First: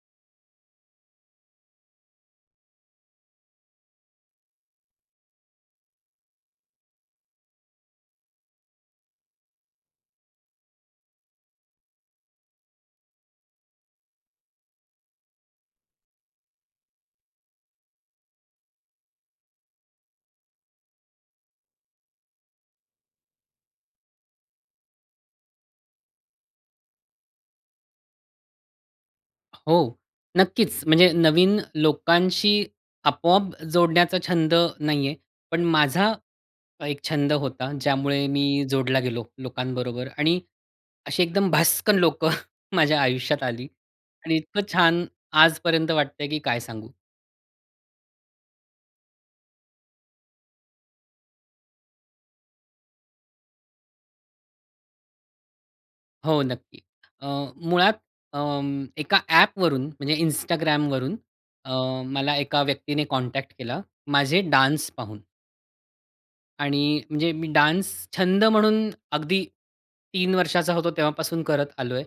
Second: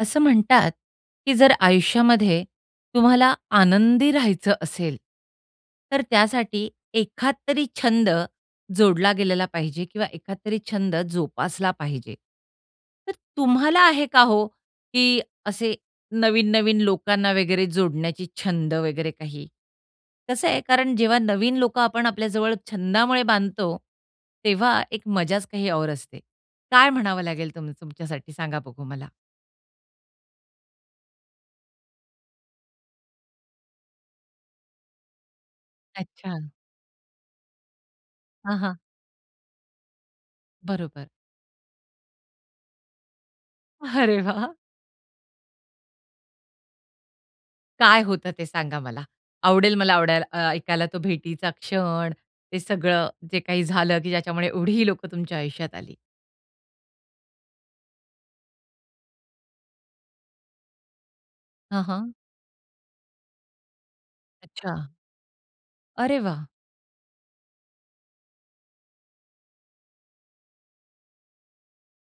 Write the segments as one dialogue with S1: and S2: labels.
S1: असं म्हणतात, की जर आयुष्यामध्ये तुम्हाला आनंदी राहायचं असेल, तर त्यासाठी एखादतरी छंद जोडला गेलेला पाहिजे किंवा एखादतरी छंद जोपासला पाहिजे. तर तुम्हाला आहे का हो, की असे नवीन-नवीन लोकांना वगैरे जोडण्याची छंद वगैरे काही? कसं आहे कारण जेव्हा नवीन लोक आपण आपल्या जवळ छंदामुळे बांधतो, तेव्हा एक मजाच काही और असते. काय म्हणावं लागेल तुम तुमच्यासाठी सांगा बघू मला?
S2: हो, नक्कीच. म्हणजे नवीन लोकांशी आपोआप जोडण्याचा छंद नाही आहे, पण माझा
S1: अच्छा.
S2: एक छंद होता. ज्यामुळे
S1: हां,
S2: मी
S1: हां.
S2: जोडला गेलो लोकांबरोबर आणि
S1: बरोबर.
S2: अशी एकदम भसकन लोकं माझ्या आयुष्यात आली
S1: अरे
S2: आणि
S1: वाह!
S2: इतकं छान आजपर्यंत वाटतंय की काय सांगू.
S1: काय होतं ते सांगा मला. आवडेल मला आवडायला अ, ऐकायला तो भेटीचा क्षण, ते सगळं जे काही झालं की ज्याच्यामुळे एवढी लोकं तुमच्या आयुष्यात आली?
S2: हो, नक्की. अ, मुळात अं, एका ॲपवरून म्हणजे Instagramवरून अ,
S1: हां, हां.
S2: मला एका व्यक्तीने कॉन्टॅक्ट केला माझे
S1: अच्छा.
S2: डान्स पाहून.
S1: अरे वाह!
S2: आणि म्हणजे मी डान्स छंद म्हणून अगदी 3 वर्षाचा होतो, तेव्हापासून करत आलो आहे.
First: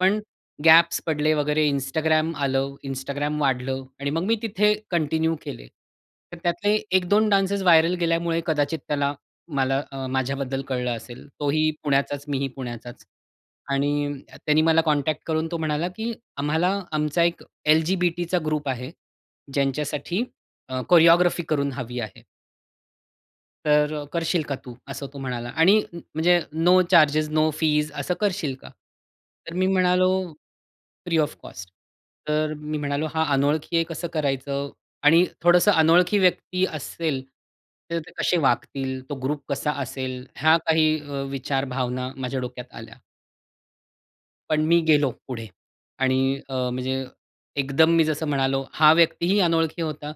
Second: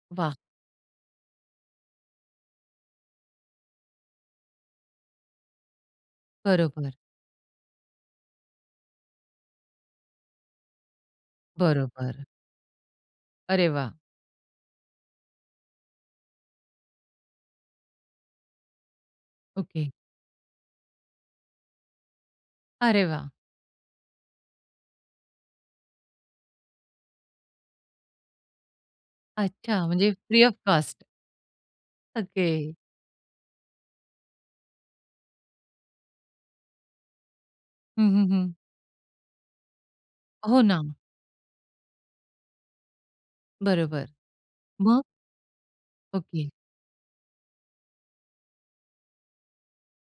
S2: पण
S1: वाह!
S2: गॅप्स पडले वगैरे Instagram आलं, Instagram वाढलं आणि मग मी तिथे कंटिन्यू केले. तर त्यातले
S1: बरोबर.
S2: 1-2 डान्सेस व्हायरल गेल्यामुळे कदाचित त्याला मला अ, माझ्याबद्दल कळलं असेल. तो ही
S1: बरोबर.
S2: पुण्याचाच मी ही पुण्याचाच
S1: अरे वाह!
S2: आणि त्यांनी मला कॉन्टॅक्ट करून तो म्हणाला, की "आम्हाला, आमचा एक एल-जी-बी-टीचा ग्रुप आहे.
S1: ओके.
S2: ज्यांच्यासाठी अ, कोरिओग्राफी करून हवी आहे.
S1: अरे वाह!
S2: तर अ, करशील का तू असं, तो म्हणाला आणि म्हणजे नो चार्जेस, नो फीस असं करशील का? तर मी
S1: अच्छा,
S2: म्हणालो
S1: म्हणजे free of cost.
S2: Free of cost, तर
S1: ओके.
S2: मी म्हणालो, हा अनोळखी आहे, कसं करायचं? आणि थोडंसं अनोळखी व्यक्ती असेल, तर
S1: हं,
S2: ते
S1: हं,
S2: कसे
S1: हं.
S2: वागतील? तो ग्रुप कसा असेल? ह्या
S1: हो, ना.
S2: काही अ, विचार, भावना माझ्या डोक्यात आल्या.
S1: बरोबर,
S2: पण मी
S1: मग?
S2: गेलो पुढे आणि
S1: ओके.
S2: अ, म्हणजे एकदम मी जसं म्हणालो, हा व्यक्तीही अनोळखी होता.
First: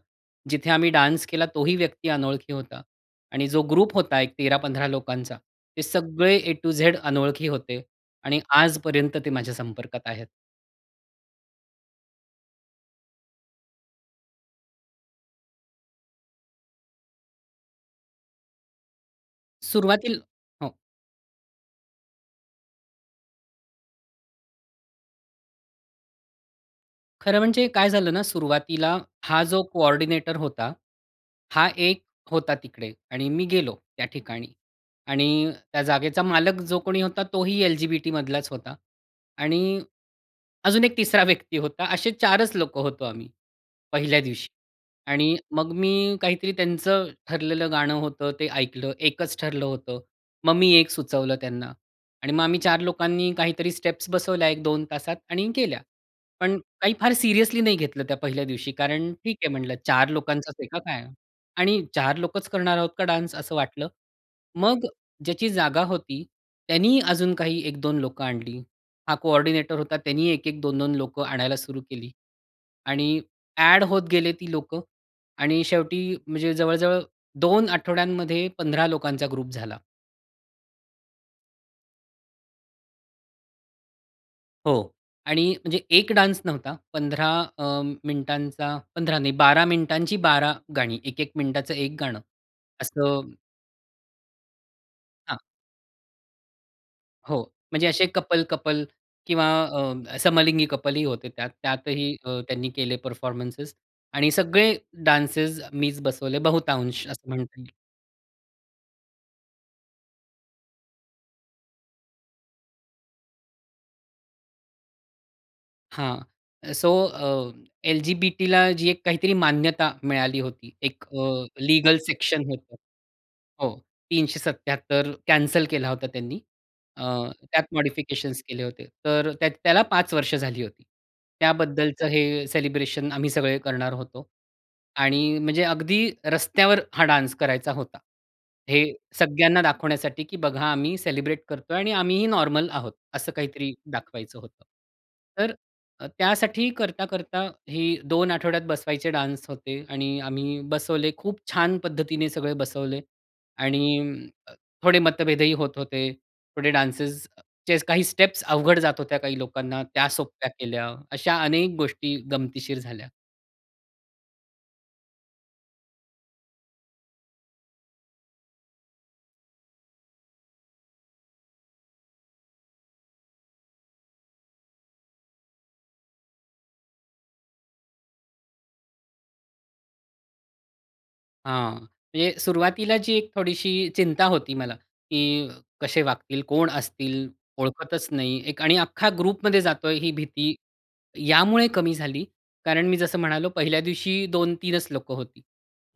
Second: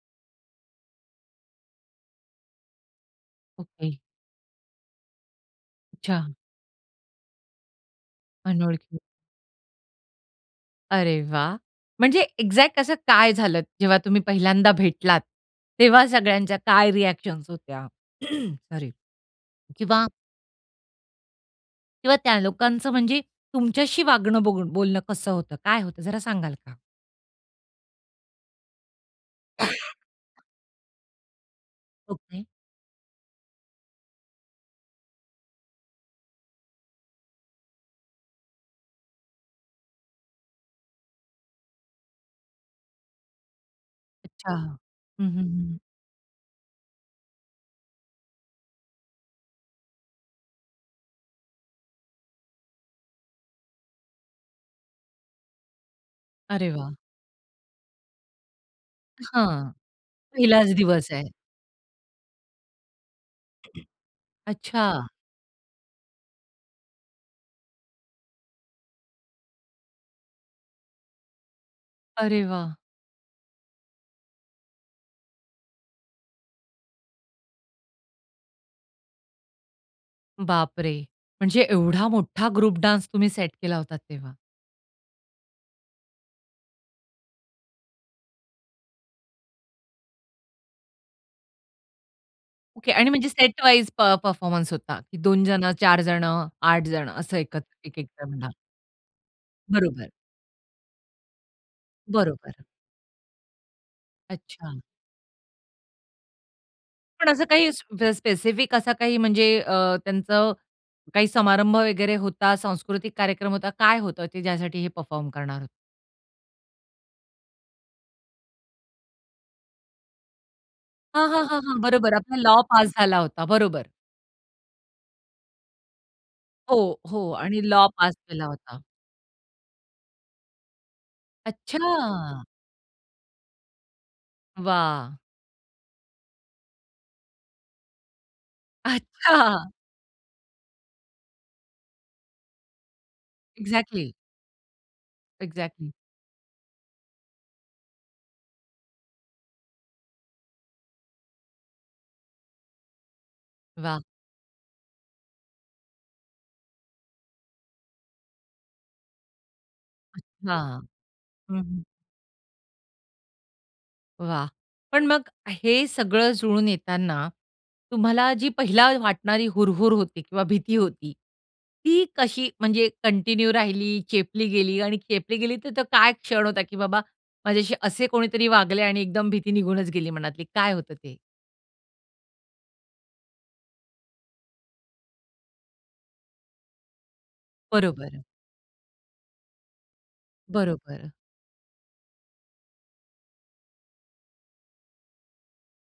S2: जिथे आम्ही डान्स केला, तोही व्यक्ती अनोळखी होता आणि जो ग्रुप
S1: ओके.
S2: होता एक 13-15 लोकांचा, ते सगळे
S1: अच्छा.
S2: ए टु झेड अनोळखी होते आणि
S1: अनोळखी.
S2: आजपर्यंत ते माझ्या संपर्कात आहेत.
S1: अरे वाह! म्हणजे एक्झॅक्ट असं काय झालं, जेव्हा तुम्ही पहिल्यांदा भेटलात, तेव्हा सगळ्यांच्या काय रिअ‍ॅक्शन्स होत्या, सॉरी किंवा
S2: सुरुवातीला हो.
S1: किंवा त्या लोकांचं म्हणजे तुमच्याशी वागणं, बघून बोलणं कसं होतं, काय होतं, जरा सांगाल का?
S2: खरं म्हणजे काय झालं ना, सुरुवातीला हा जो कोऑर्डिनेटर होता, हा एक
S1: ओके.
S2: होता तिकडे. आणि मी गेलो त्या ठिकाणी. आणि त्या जागेचा मालक, जो कोणी होता, तोही LGBT मधलाच होता आणि अजून एक तिसरा व्यक्ती होता. असे 4च लोकं होतो आम्ही पहिल्या दिवशी.
S1: अच्छा. हं,
S2: आणि
S1: हं,
S2: मग
S1: हं.
S2: मी काहीतरी त्यांचं ठरलेलं गाणं होतं, ते ऐकलं. एकच ठरलं होतं. मग मी एक सुचवलं त्यांना आणि मग आम्ही 4 लोकांनी काहीतरी स्टेप्स बसवल्या 1-2 तासात आणि केल्या. पण
S1: अरे
S2: काही
S1: वाह!
S2: फार सीरियसली नाही घेतलं त्या पहिल्या दिवशी कारण ठीक आहे
S1: हां,
S2: म्हटलं, 4 लोकांचाच आहे
S1: पहिलाच
S2: का काय
S1: दिवस आहे.
S2: आणि 4 लोकच करणार आहोत का डान्स, असं वाटलं. मग
S1: अच्छा.
S2: ज्याची जागा होती, त्यांनी अजून काही 1-2 लोकं आणली. हा कोऑर्डिनेटर होता. त्यांनी 1-1 2-2 लोकं आणायला सुरू केली.
S1: अरे वाह!
S2: आणि ॲड होत गेले ती लोकं आणि शेवटी म्हणजे जवळ जवळ 2 आठवड्यांमध्ये 15 लोकांचा ग्रुप झाला.
S1: बापरे! म्हणजे एवढा मोठा ग्रुप डान्स तुम्ही सेट केला होतात तेव्हा.
S2: हो. आणि म्हणजे एक डान्स नव्हता. 15 अ, मिनिटांचा 15 नाही, 12 मिनिटांची 12 गाणी. 1-1 मिनिटाचं एक गाणं
S1: ओके. आणि म्हणजे
S2: असं
S1: सेटवाईज प परफॉर्मन्स होता.
S2: हां.
S1: 2 जणं, 4 जणं, 8 जणं असं
S2: हो,
S1: एकत्र
S2: म्हणजे
S1: एक-एक
S2: असे
S1: जण. हां.
S2: कपल-कपल किंवा
S1: बरोबर.
S2: अ, समलिंगी कपलही होते त्यात. त्यातही अ,
S1: बरोबर.
S2: त्यांनी केले परफॉर्मन्सेस आणि सगळे
S1: अच्छा.
S2: डान्सेस मीच बसवले बहुतांश
S1: पण
S2: असं
S1: असं
S2: म्हणता
S1: काही
S2: येईल.
S1: स्प स्पेसिफिक असा काही म्हणजे अ, त्यांचा काही समारंभ वगैरे होता, सांस्कृतिक कार्यक्रम होता, काय होतं, की ज्यासाठी हे परफॉर्म करणार होते?
S2: हां. सो अ, एल-जी-बी-टीला जी एक काहीतरी मान्यता मिळाली होती. एक
S1: हां, हां,
S2: अ,
S1: हां, हां,
S2: लीगल
S1: बरोबर, आपला
S2: सेक्शन
S1: लॉ
S2: होतं.
S1: पास झाला होता.
S2: हो,
S1: बरोबर.
S2: 377 कॅन्सल केला होता त्यांनी.
S1: हो.
S2: अ,
S1: हो. आणि
S2: त्यात
S1: लॉ पास
S2: मॉडिफिकेशन्स
S1: झाला
S2: केले
S1: होता.
S2: होते. तर त्या त्याला 5 वर्ष झाली होती. त्याबद्दलचं
S1: अच्छा!
S2: हे सेलिब्रेशन आम्ही सगळे करणार होतो
S1: वाह!
S2: आणि म्हणजे अगदी रस्त्यावर हा डान्स करायचा होता. हे सगळ्यांना
S1: अच्छा!
S2: दाखवण्यासाठी, की बघा, आम्ही सेलिब्रेट करतोय आणि आम्हीही नॉर्मल आहोत. असं काहीतरी
S1: एक्झॅक्टली!
S2: दाखवायचं होतं. तर
S1: एक्झॅक्टली.
S2: अ, त्यासाठी करता-करता हे 2 आठवड्यात बसवायचे डान्स होते आणि आम्ही बसवले. खूप छान पद्धतीने सगळे बसवले आणि
S1: वाह!
S2: अं, थोडे मतभेदही होत होते. थोडे डान्सेसचे काही स्टेप्स अवघड जात होत्या काही लोकांना, त्या सोप्या
S1: हां.
S2: केल्या. अशा
S1: हं.
S2: अनेक
S1: हं.
S2: गोष्टी गमतीशीर झाल्या.
S1: वाह! पण मग हे सगळं जुळून येताना तुम्हाला जी पहिले वाटणारी हुरहूर होती किंवा भीती होती, ती कशी म्हणजे कंटिन्यू राहिली, चेपली गेली आणि चेपली गेली, तर तो काय क्षण होता की बाबा माझ्याशी असे कोणीतरी वागले आणि एकदम भीती निघूनच गेली मनातली काय होतं ते?
S2: हां. म्हणजे सुरुवातीला जी एक थोडीशी चिंता होती मला, की कसे वागतील? कोण असतील? ओळखतच
S1: बरोबर.
S2: नाही. आणि अख्खा ग्रुपमध्ये जातोय ही भीती,
S1: बरोबर.
S2: यामुळे कमी झाली कारण मी जसं म्हणालो पहिल्या दिवशी 2-3च लोकं होती.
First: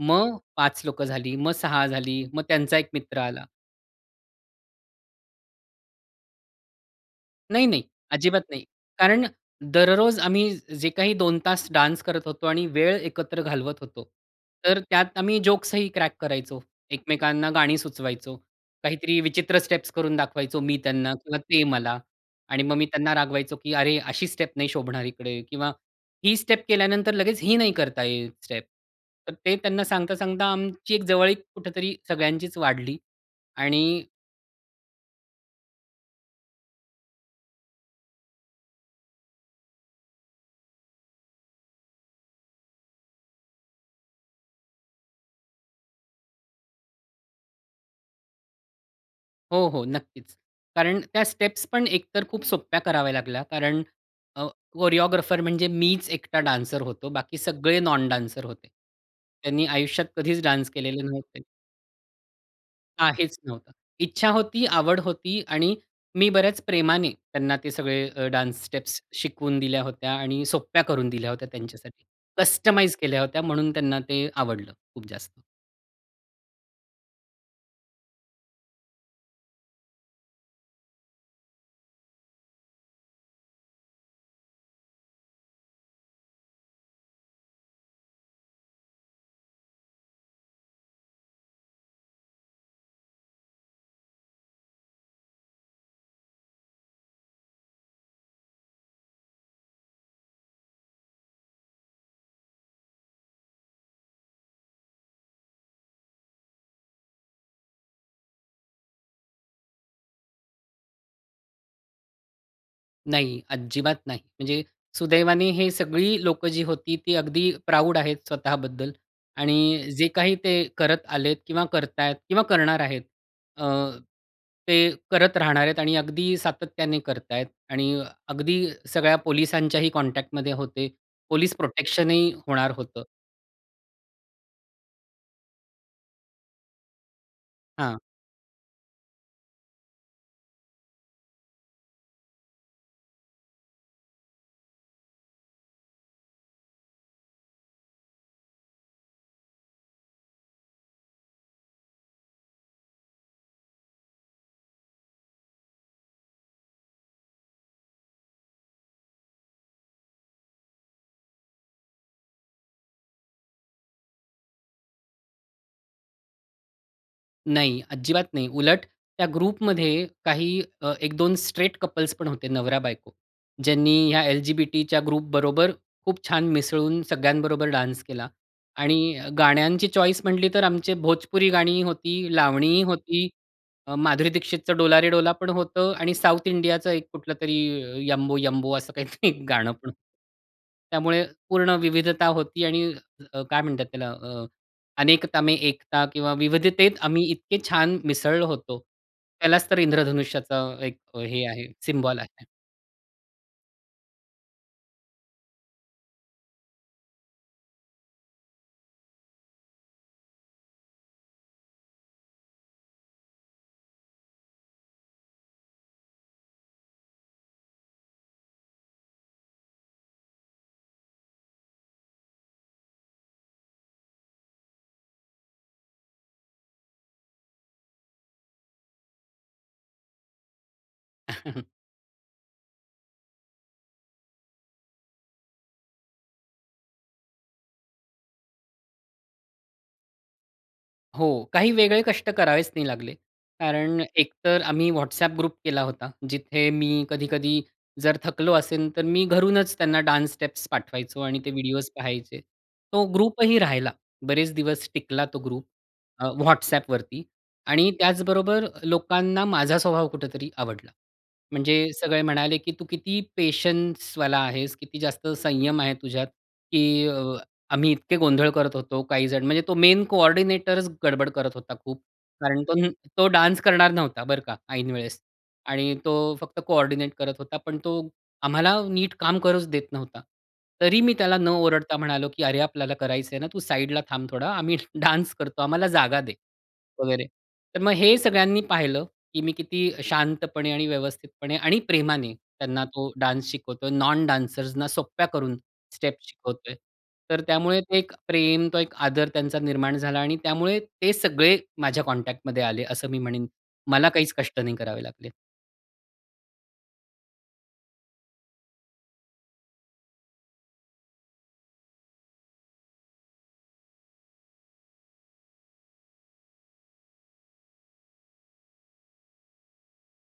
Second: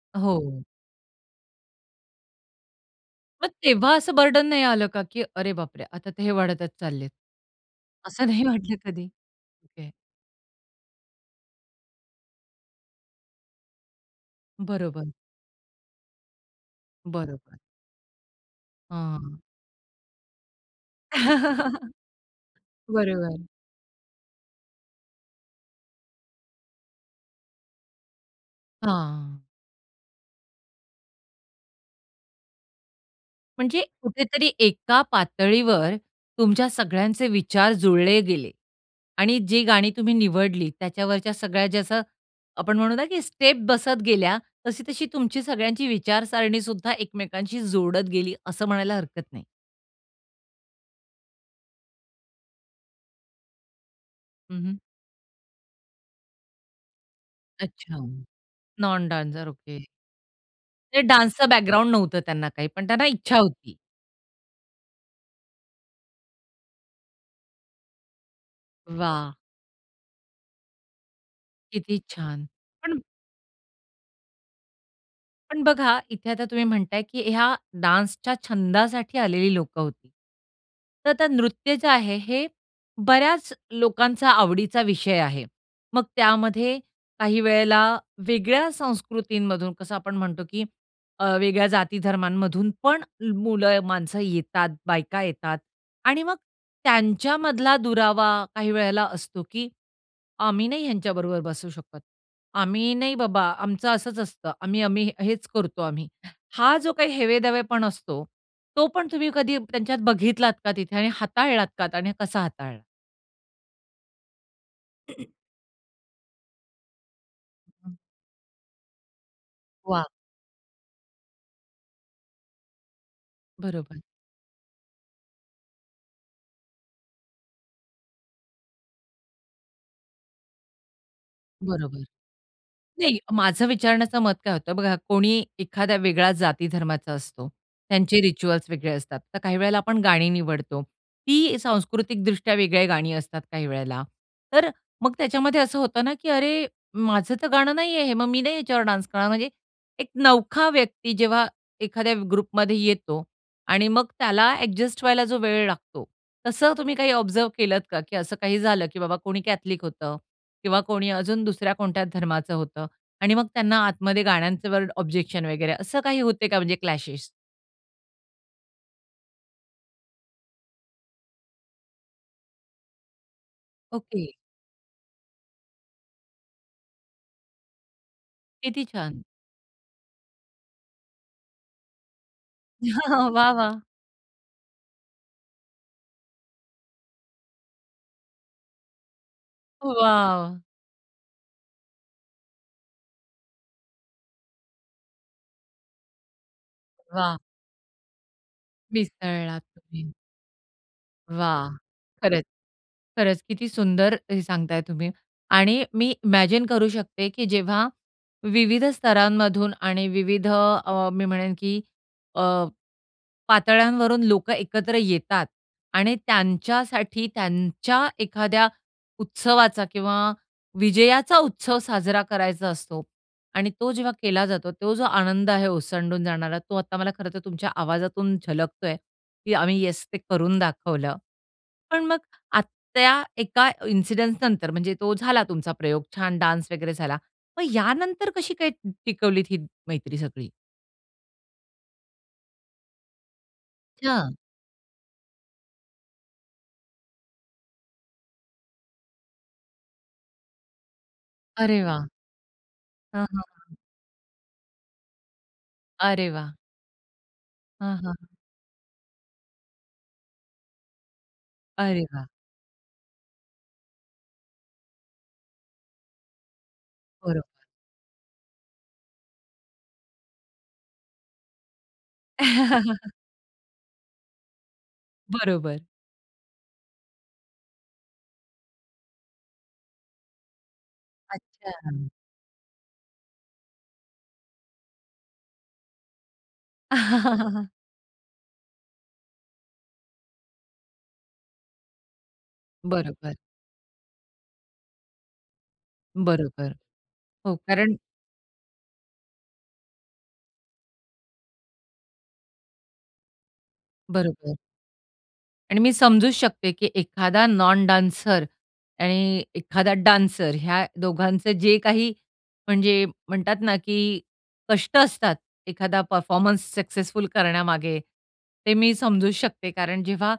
S2: मग
S1: हो.
S2: 5 लोकं झाली, मग 6 झाली, मग त्यांचा 1 मित्र आला.
S1: मग तेव्हा असं बर्डन नाही आलं का, की "अरे बापरे! आता ते हे वाढतच चाललेत."
S2: नाही, नाही.
S1: असं
S2: अजिबात
S1: नाही
S2: नाही.
S1: वाटलं कधी?
S2: कारण
S1: ओके.
S2: दररोज आम्ही जे काही 2 तास डान्स करत होतो, आणि वेळ एकत्र घालवत होतो. तर
S1: बरोबर.
S2: त्यात आम्ही जोक्स ही क्रॅक करायचो. एकमेकांना
S1: बरोबर.
S2: गाणी सुचवायचो. काहीतरी
S1: हां.
S2: विचित्र स्टेप्स करून दाखवायचो मी त्यांना किंवा ते मला आणि मग मी त्यांना
S1: बरोबर.
S2: रागवायचो की "अरे, अशी स्टेप नाही शोभणार इकडे" किंवा "ही स्टेप केल्यानंतर लगेच ही नाही करता येईल स्टेप." तर
S1: हां.
S2: ते त्यांना सांगता-सांगता आमची एक जवळीक कुठेतरी सगळ्यांचीच वाढली.
S1: म्हणजे
S2: आणि
S1: कुठेतरी एका पातळीवर तुमच्या सगळ्यांचे विचार जुळले गेले. आणि जी गाणी तुम्ही निवडली त्याच्यावरच्या सगळ्या जसं आपण म्हणू की स्टेप बसत गेल्या. तशी-तशी तुमची सगळ्यांची विचारसारणीसुद्धा एकमेकांशी जोडत गेली. असं म्हणायला हरकत नाही.
S2: हो, हो, नक्कीच. कारण त्या स्टेप्स पण एक तर खूप सोप्या कराव्या लागल्या. कारण अ,
S1: हं, हं.
S2: कोरिओग्राफर म्हणजे मीच एकटा डान्सर होतो. बाकी सगळे
S1: अच्छा.
S2: नॉन डान्सर होते.
S1: Non dancer.
S2: त्यांनी
S1: ओके.
S2: आयुष्यात कधीच डान्स केलेले
S1: ते
S2: नव्हते.
S1: डान्सचं बॅकग्राउंड नव्हतं त्यांना काही. पण त्यांना इच्छा
S2: काहीच नव्हतं.
S1: होती.
S2: इच्छा होती, आवड होती आणि मी बऱ्याच प्रेमाने त्यांना ते सगळे अ, डान्स स्टेप्स
S1: वाह!
S2: शिकवून दिल्या होत्या. आणि सोप्या करून दिल्या होत्या.
S1: किती
S2: त्यांच्यासाठी
S1: छान!
S2: कस्टमाईज
S1: पण
S2: केल्या होत्या. म्हणून त्यांना ते आवडलं खूप जास्त.
S1: पण बघा इथे आता तुम्ही म्हणताय की ह्या डान्सच्या छंदासाठी आलेली लोकं होती. तर ते नृत्य जे आहे हे बऱ्याच लोकांचा आवडीचा विषय आहे. मग त्यामध्ये काही वेळेला वेगळ्या संस्कृतीमधून कसं आपण म्हणतो की अ, वेगळ्या जाती धर्मांमधून पण मुलं, माणसं येतात, बायका येतात आणि मग त्यांच्यामधला दुरावा काही वेळेला असतो की "आम्ही नाही ह्यांच्याबरोबर बसू शकत, आम्ही नाही बाबा, आमचं असंच असतं, आम्ही आम्ही हेच करतो आम्ही." हा जो काही हेवेदावेपण असतो. तो पण तुम्ही कधी त्यांच्यात बघितलात का तिथे? आणि हाताळलात का? आणि कसा हाताळलात?
S2: नाही. अजिबात नाही. म्हणजे सुदैवाने हे सगळी लोकं जी होती ती अगदी प्राउड आहेत स्वतः बद्दल. आणि
S1: वाह!
S2: जे काही ते करत आलेत किंवा करतायत किंवा करणार आहेत. अ,
S1: बरोबर.
S2: ते करत राहणार आहेत. आणि अगदी सातत्याने करतायेत आणि अगदी सगळ्या पोलिसांच्याही कॉन्टॅक्टमध्ये होते. पोलिस
S1: बरोबर.
S2: प्रोटेक्शनही होणार होतं.
S1: नाही माझं विचारण्याचं मत काय होत बघा, कोणी एखाद्या वेगळ्या जाती धर्माचा असतो,
S2: हां.
S1: त्यांचे रिच्युअल्स वेगळे असतात. तर काही वेळेला आपण गाणी निवडतो. ती सांस्कृतिकदृष्ट्या वेगळ्या गाणी असतात काही वेळेला. तर अ, मग त्याच्यामध्ये असं होतं ना, की अरे, माझं तर गाणं नाहीये हे. मग मी नाही याच्यावर डान्स करणार. म्हणजे एक नवखा व्यक्ती जेव्हा एखाद्या ग्रुपमध्ये येतो आणि मग त्याला अ‍ॅडजस्ट व्हायला जो वेळ लागतो, तसं तुम्ही काही ऑब्झर्व्ह केलत का की असं काही झालं की बाबा कोणी कॅथलिक होतं किंवा कोणी अजून दुसऱ्या कोणत्या धर्माचं होतं आणि मग त्यांना आतमध्ये गाण्यांचे वर्ड, ऑब्जेक्शन वगैरे असं काही होतंय का म्हणजे क्लॅशेश?
S2: नाही. अजिबात नाही. उलट त्या ग्रुपमध्ये काही अ, 1-2 स्ट्रेट कपल्स पण होते, नवरा-बायको. ज्यांनी या
S1: ओके.
S2: एल-जी-बी-टीच्या ग्रुपबरोबर खूप छान मिसळून सगळ्यांबरोबर डान्स केला.
S1: किती
S2: आणि
S1: छान!
S2: अ, गाण्यांची चॉईस म्हंटली तर आमचे भोजपुरी गाणी होती, लावणी होती,
S1: वाह! वाह!
S2: अ, माधुरी दीक्षितच डोला रे डोला पण होतं. आणि साउथ इंडियाच एक कुठलं तरी यंबो यंबो असं काहीतरी एक गाणं पण होत.
S1: वाव!
S2: त्यामुळे पूर्ण विविधता होती. आणि अ, काय म्हणतात त्याला अ, अनेकता में एकता किंवा विविधतेत आम्ही
S1: वाह!
S2: इतके छान मिसळलो होतो.
S1: मिसळलात
S2: त्यालाच तर
S1: तुम्ही.
S2: इंद्रधनुष्याचा एक हे आहे
S1: वाह!
S2: सिम्बॉल
S1: खरंच.
S2: आहे.
S1: खरंच, किती सुंदर हे सांगताय तुम्ही. आणि मी इमॅजिन करू शकते की जेव्हा विविध स्तरांमधून आणि विविध अ, मी म्हणेन की अ, पातळ्यांवरून लोकं एकत्र येतात. आणि त्यांच्यासाठी त्यांच्या एखाद्या उत्सवाचा किंवा विजयाचा उत्सव साजरा करायचा असतो. आणि तो जेव्हा केला जातो. तो जो आनंद आहे ओसंडून जाणारा, तो आता मला खरंतर तुमच्या आवाजातून झलकतोय. की आम्ही येस, ते करून दाखवलं. पण मग आ त्या एका इन्सिडन्सनंतर म्हणजे तो झाला तुमचा प्रयोग. छान डान्स वगैरे झाला. मग यानंतर कशी काय टिकवलीत ही मैत्री सगळी?
S2: हो, काही वेगळे कष्ट करावेच नाही लागले. कारण
S1: अच्छा.
S2: एकतर आम्ही WhatsApp ग्रुप केला होता. जिथे मी कधी-कधी जर थकलो असेन, तर मी घरूनच त्यांना डान्स स्टेप्स पाठवायचो आणि ते
S1: अरे
S2: व्हिडिओज
S1: वाह!
S2: पाहायचे. तो
S1: हां, हां,
S2: ग्रुप ही
S1: हां.
S2: राहिला. बरेच दिवस टिकला तो ग्रुप अ,
S1: अरे वाह!
S2: WhatsAppवरती. आणि
S1: हां, हां.
S2: त्याचबरोबर लोकांना माझा स्वभाव कुठेतरी आवडला. म्हणजे
S1: अरे
S2: सगळे
S1: वाह!
S2: म्हणाले की "तू किती पेशन्सवाला आहेस, किती जास्त संयम आहे तुझ्यात, की अ,
S1: बरोबर.
S2: आम्ही इतके गोंधळ करत होतो काहीजण." म्हणजे तो मेन कोऑर्डिनेटरच गडबड करत होता खूप. कारण तो न डान्स करणार नव्हता, बरं का, ऐन वेळेस.
S1: बरोबर.
S2: आणि तो फक्त कोऑर्डिनेट करत होता. पण तो आम्हाला नीट काम करूच देत नव्हता. तरी मी त्याला न ओरडता
S1: अच्छा.
S2: म्हणालो की "अरे, आपल्याला करायचंय ना, तू साइडला थांब थोडा, आम्ही डान्स करतो, आम्हाला जागा दे वगैरे." तर मग हे सगळ्यांनी पाहिलं की मी किती शांतपणे आणि व्यवस्थितपणे आणि प्रेमाने त्यांना तो
S1: बरोबर.
S2: डान्स शिकवतोय. नॉन डान्सर्सना सोप्या करून स्टेप्स
S1: बरोबर.
S2: शिकवतोय. तर
S1: हो,
S2: त्यामुळे
S1: कारण
S2: ते एक प्रेम, तो एक आदर त्यांचा निर्माण झाला आणि त्यामुळे ते सगळे माझ्या कॉन्टॅक्टमध्ये आले असं मी म्हणेन. मला काहीच
S1: बरोबर.
S2: कष्ट नाही करावे लागले.
S1: आणि मी समजू शकते की एखादा नॉन डान्सर आणि एखादा डान्सर, ह्या दोघांचं जे काही म्हणजे म्हणतात ना की कष्ट असतात एखादा परफॉर्मन्स सक्सेसफुल करण्यामागे ते मी समजू शकते. कारण जेव्हा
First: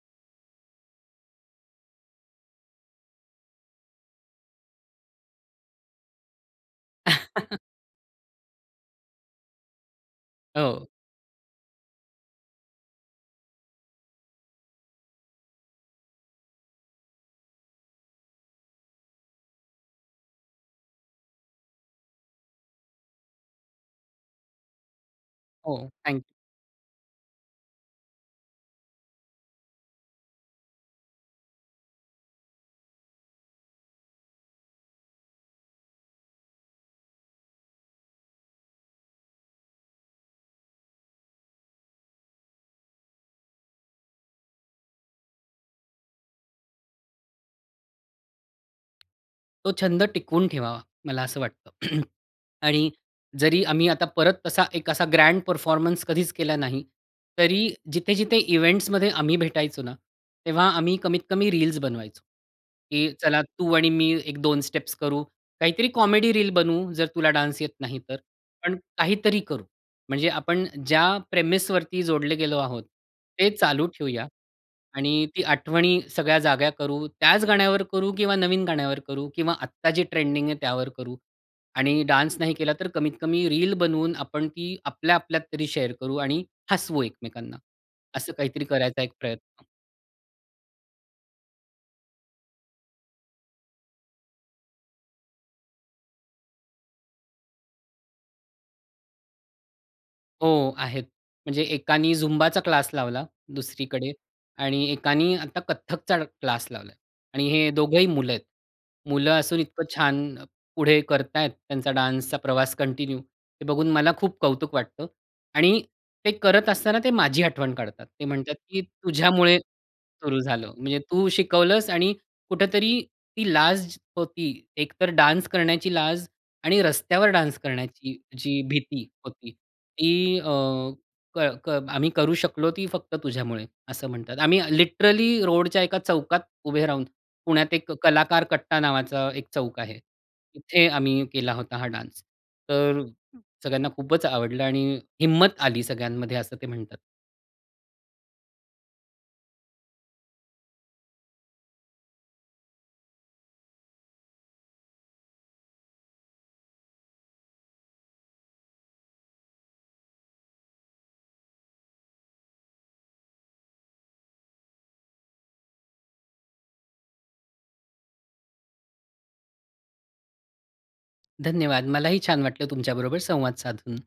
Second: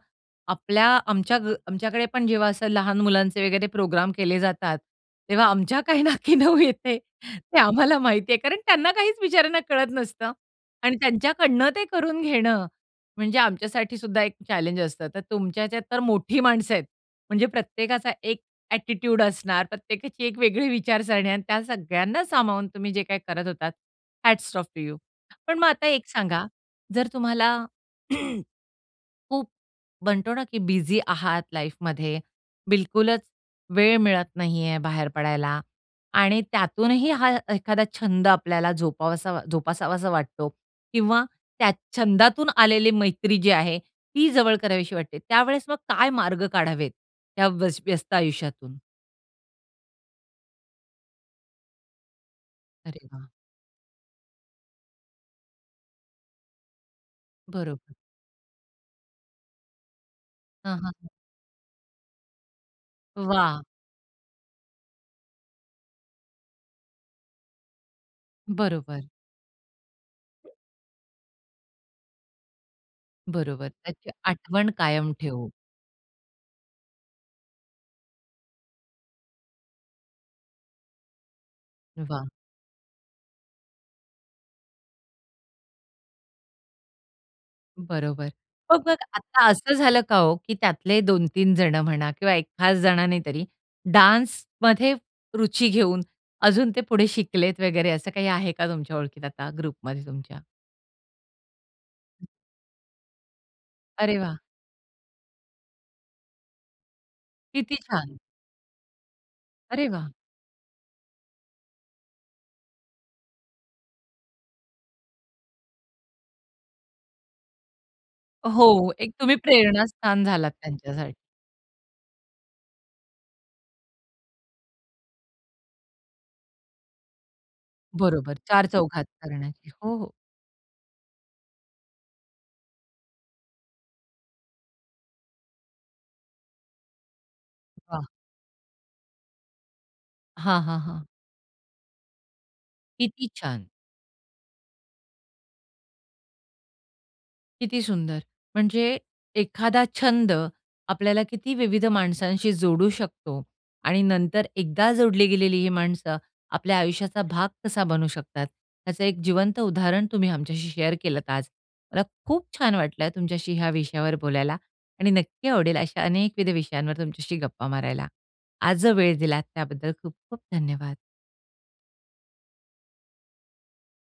S1: आपल्या आमच्या ग आमच्याकडे पण जेव्हा असं लहान मुलांचे वगैरे प्रोग्राम केले जातात तेव्हा आमच्या काय नाकी नऊ येते ते आम्हाला माहिती आहे. कारण त्यांना काहीच बिचाऱ्यांना कळत नसतं.
S2: हो.
S1: आणि त्यांच्याकडनं ते करून घेणं म्हणजे आमच्यासाठी सुद्धा एक चॅलेंज असतं. तर तुमच्या हेच्यात तर मोठी माणसं आहेत. म्हणजे प्रत्येकाचा एक ॲटिट्यूड असणार. प्रत्येकाची एक वेगळी विचारसरणी आणि त्या सगळ्यांना सामावून तुम्ही जे काही करत होतात हॅट्स ऑफ टू यू. पण मग आता
S2: हो.
S1: एक
S2: थँक यू.
S1: सांगा जर तुम्हाला खूप म्हणतो ना की बिझी आहात लाईफमध्ये, बिलकुलच वेळ मिळत नाही आहे बाहेर पडायला आणि त्यातूनही हा एखादा छंद आपल्याला जोपावासा जोपासावासा वाटतो किंवा त्या छंदातून आलेली मैत्री जी आहे, ती जवळ करावीशी वाटते. त्यावेळेस मग काय मार्ग काढावेत त्या वस व्यस्त आयुष्यातून?
S2: तो छंद टिकवून ठेवावा मला असं वाटतं. आणि
S1: अरे वाह!
S2: जरी आम्ही आता परत तसा एक असा ग्रँड परफॉर्मन्स कधीच केला नाही, तरी
S1: बरोबर.
S2: जिथे-जिथे इव्हेंट्समध्ये आम्ही भेटायचो ना, तेव्हा
S1: हां.
S2: आम्ही
S1: हां.
S2: कमीत कमी रील्स बनवायचो. की चला
S1: वाह!
S2: तू आणि मी एक 2 स्टेप्स करू, काहीतरी कॉमेडी रील बनवू, जर तुला डान्स येत नाही तर, पण
S1: बरोबर.
S2: काहीतरी करू. म्हणजे आपण ज्या प्रेमिसवरती जोडले गेलो आहोत ते
S1: बरोबर,
S2: चालू
S1: त्याची
S2: ठेवूया
S1: आठवण कायम
S2: आणि ती
S1: ठेवू.
S2: आठवणी सगळ्या जाग्या करू, त्याच गाण्यावर करू किंवा नवीन गाण्यावर करू किंवा आत्ता जे ट्रेंडिंग आहे त्यावर करू. आणि
S1: वाह!
S2: डान्स नाही केला तर कमीत कमी रील बनवून आपण ती आपल्या आपल्यात तरी शेअर करू आणि हसवू एकमेकांना,
S1: बरोबर.
S2: असं काहीतरी
S1: मग अ,
S2: करायचा एक
S1: आता
S2: प्रयत्न.
S1: असं झालं का हो की त्यातले 2-3 जणं म्हणा किंवा एक खास जणाने तरी डान्समध्ये रुची घेऊन अजून ते पुढे शिकलेत वगैरे, असं काही आहे का तुमच्या ओळखीत आता ग्रुपमध्ये तुमच्या?
S2: हो, आहेत. म्हणजे एकानी झुंबाचा क्लास लावला दुसरीकडे
S1: अरे वाह!
S2: आणि एकानी आता कथकचा क्लास लावला आणि हे
S1: किती
S2: दोघंही
S1: छान.
S2: मुलं आहेत. मुलं असून इतकं
S1: अरे वाह!
S2: छान पुढे करत आहेत, त्यांचा डान्सचा प्रवास कंटिन्यू, हे बघून मला खूप कौतुक वाटतं आणि ते करत असताना ते माझी आठवण काढतात. ते म्हणतात की
S1: हो. एक तुम्ही
S2: "तुझ्यामुळे
S1: प्रेरणास्थान
S2: सुरू
S1: झालात
S2: झालं. म्हणजे
S1: त्यांच्यासाठी.
S2: तू शिकवलंस आणि कुठेतरी ती लाज होती. एकतर डान्स करण्याची लाज आणि रस्त्यावर डान्स करण्याची
S1: बरोबर.
S2: जी
S1: चार
S2: भीती
S1: चौघात
S2: होती.
S1: करण्याची. हो, हो.
S2: ती अ, क क आम्ही करू शकलो ती फक्त तुझ्यामुळे." असं म्हणतात. "आम्ही लिटरली रोडच्या एका चौकात उभे राहून, पुण्यात एक
S1: वाह!
S2: कलाकार कट्टा नावाचा एक चौक आहे,
S1: हां, हां,
S2: तिथे
S1: हां.
S2: आम्ही केला होता हा डान्स. तर
S1: किती छान.
S2: सगळ्यांना खूपच आवडलं आणि हिंमत आली सगळ्यांमध्ये." असं ते म्हणतात.
S1: किती सुंदर. म्हणजे एखादा छंद आपल्याला किती विविध माणसांशी जोडू शकतो आणि नंतर एकदा जोडली गेलेली ही माणसं आपल्या आयुष्याचा भाग कसा बनू शकतात, त्याचं एक जिवंत उदाहरण तुम्ही आमच्याशी शेअर केलत आज. मला खूप छान वाटलं आहे तुमच्याशी ह्या विषयावर बोलायला आणि नक्की आवडेल अशा अनेकविध विषयांवर तुमच्याशी गप्पा मारायला. आज जो वेळ दिलात त्याबद्दल खूप-खूप धन्यवाद.
S2: धन्यवाद. मलाही छान वाटलं तुमच्याबरोबर संवाद साधून.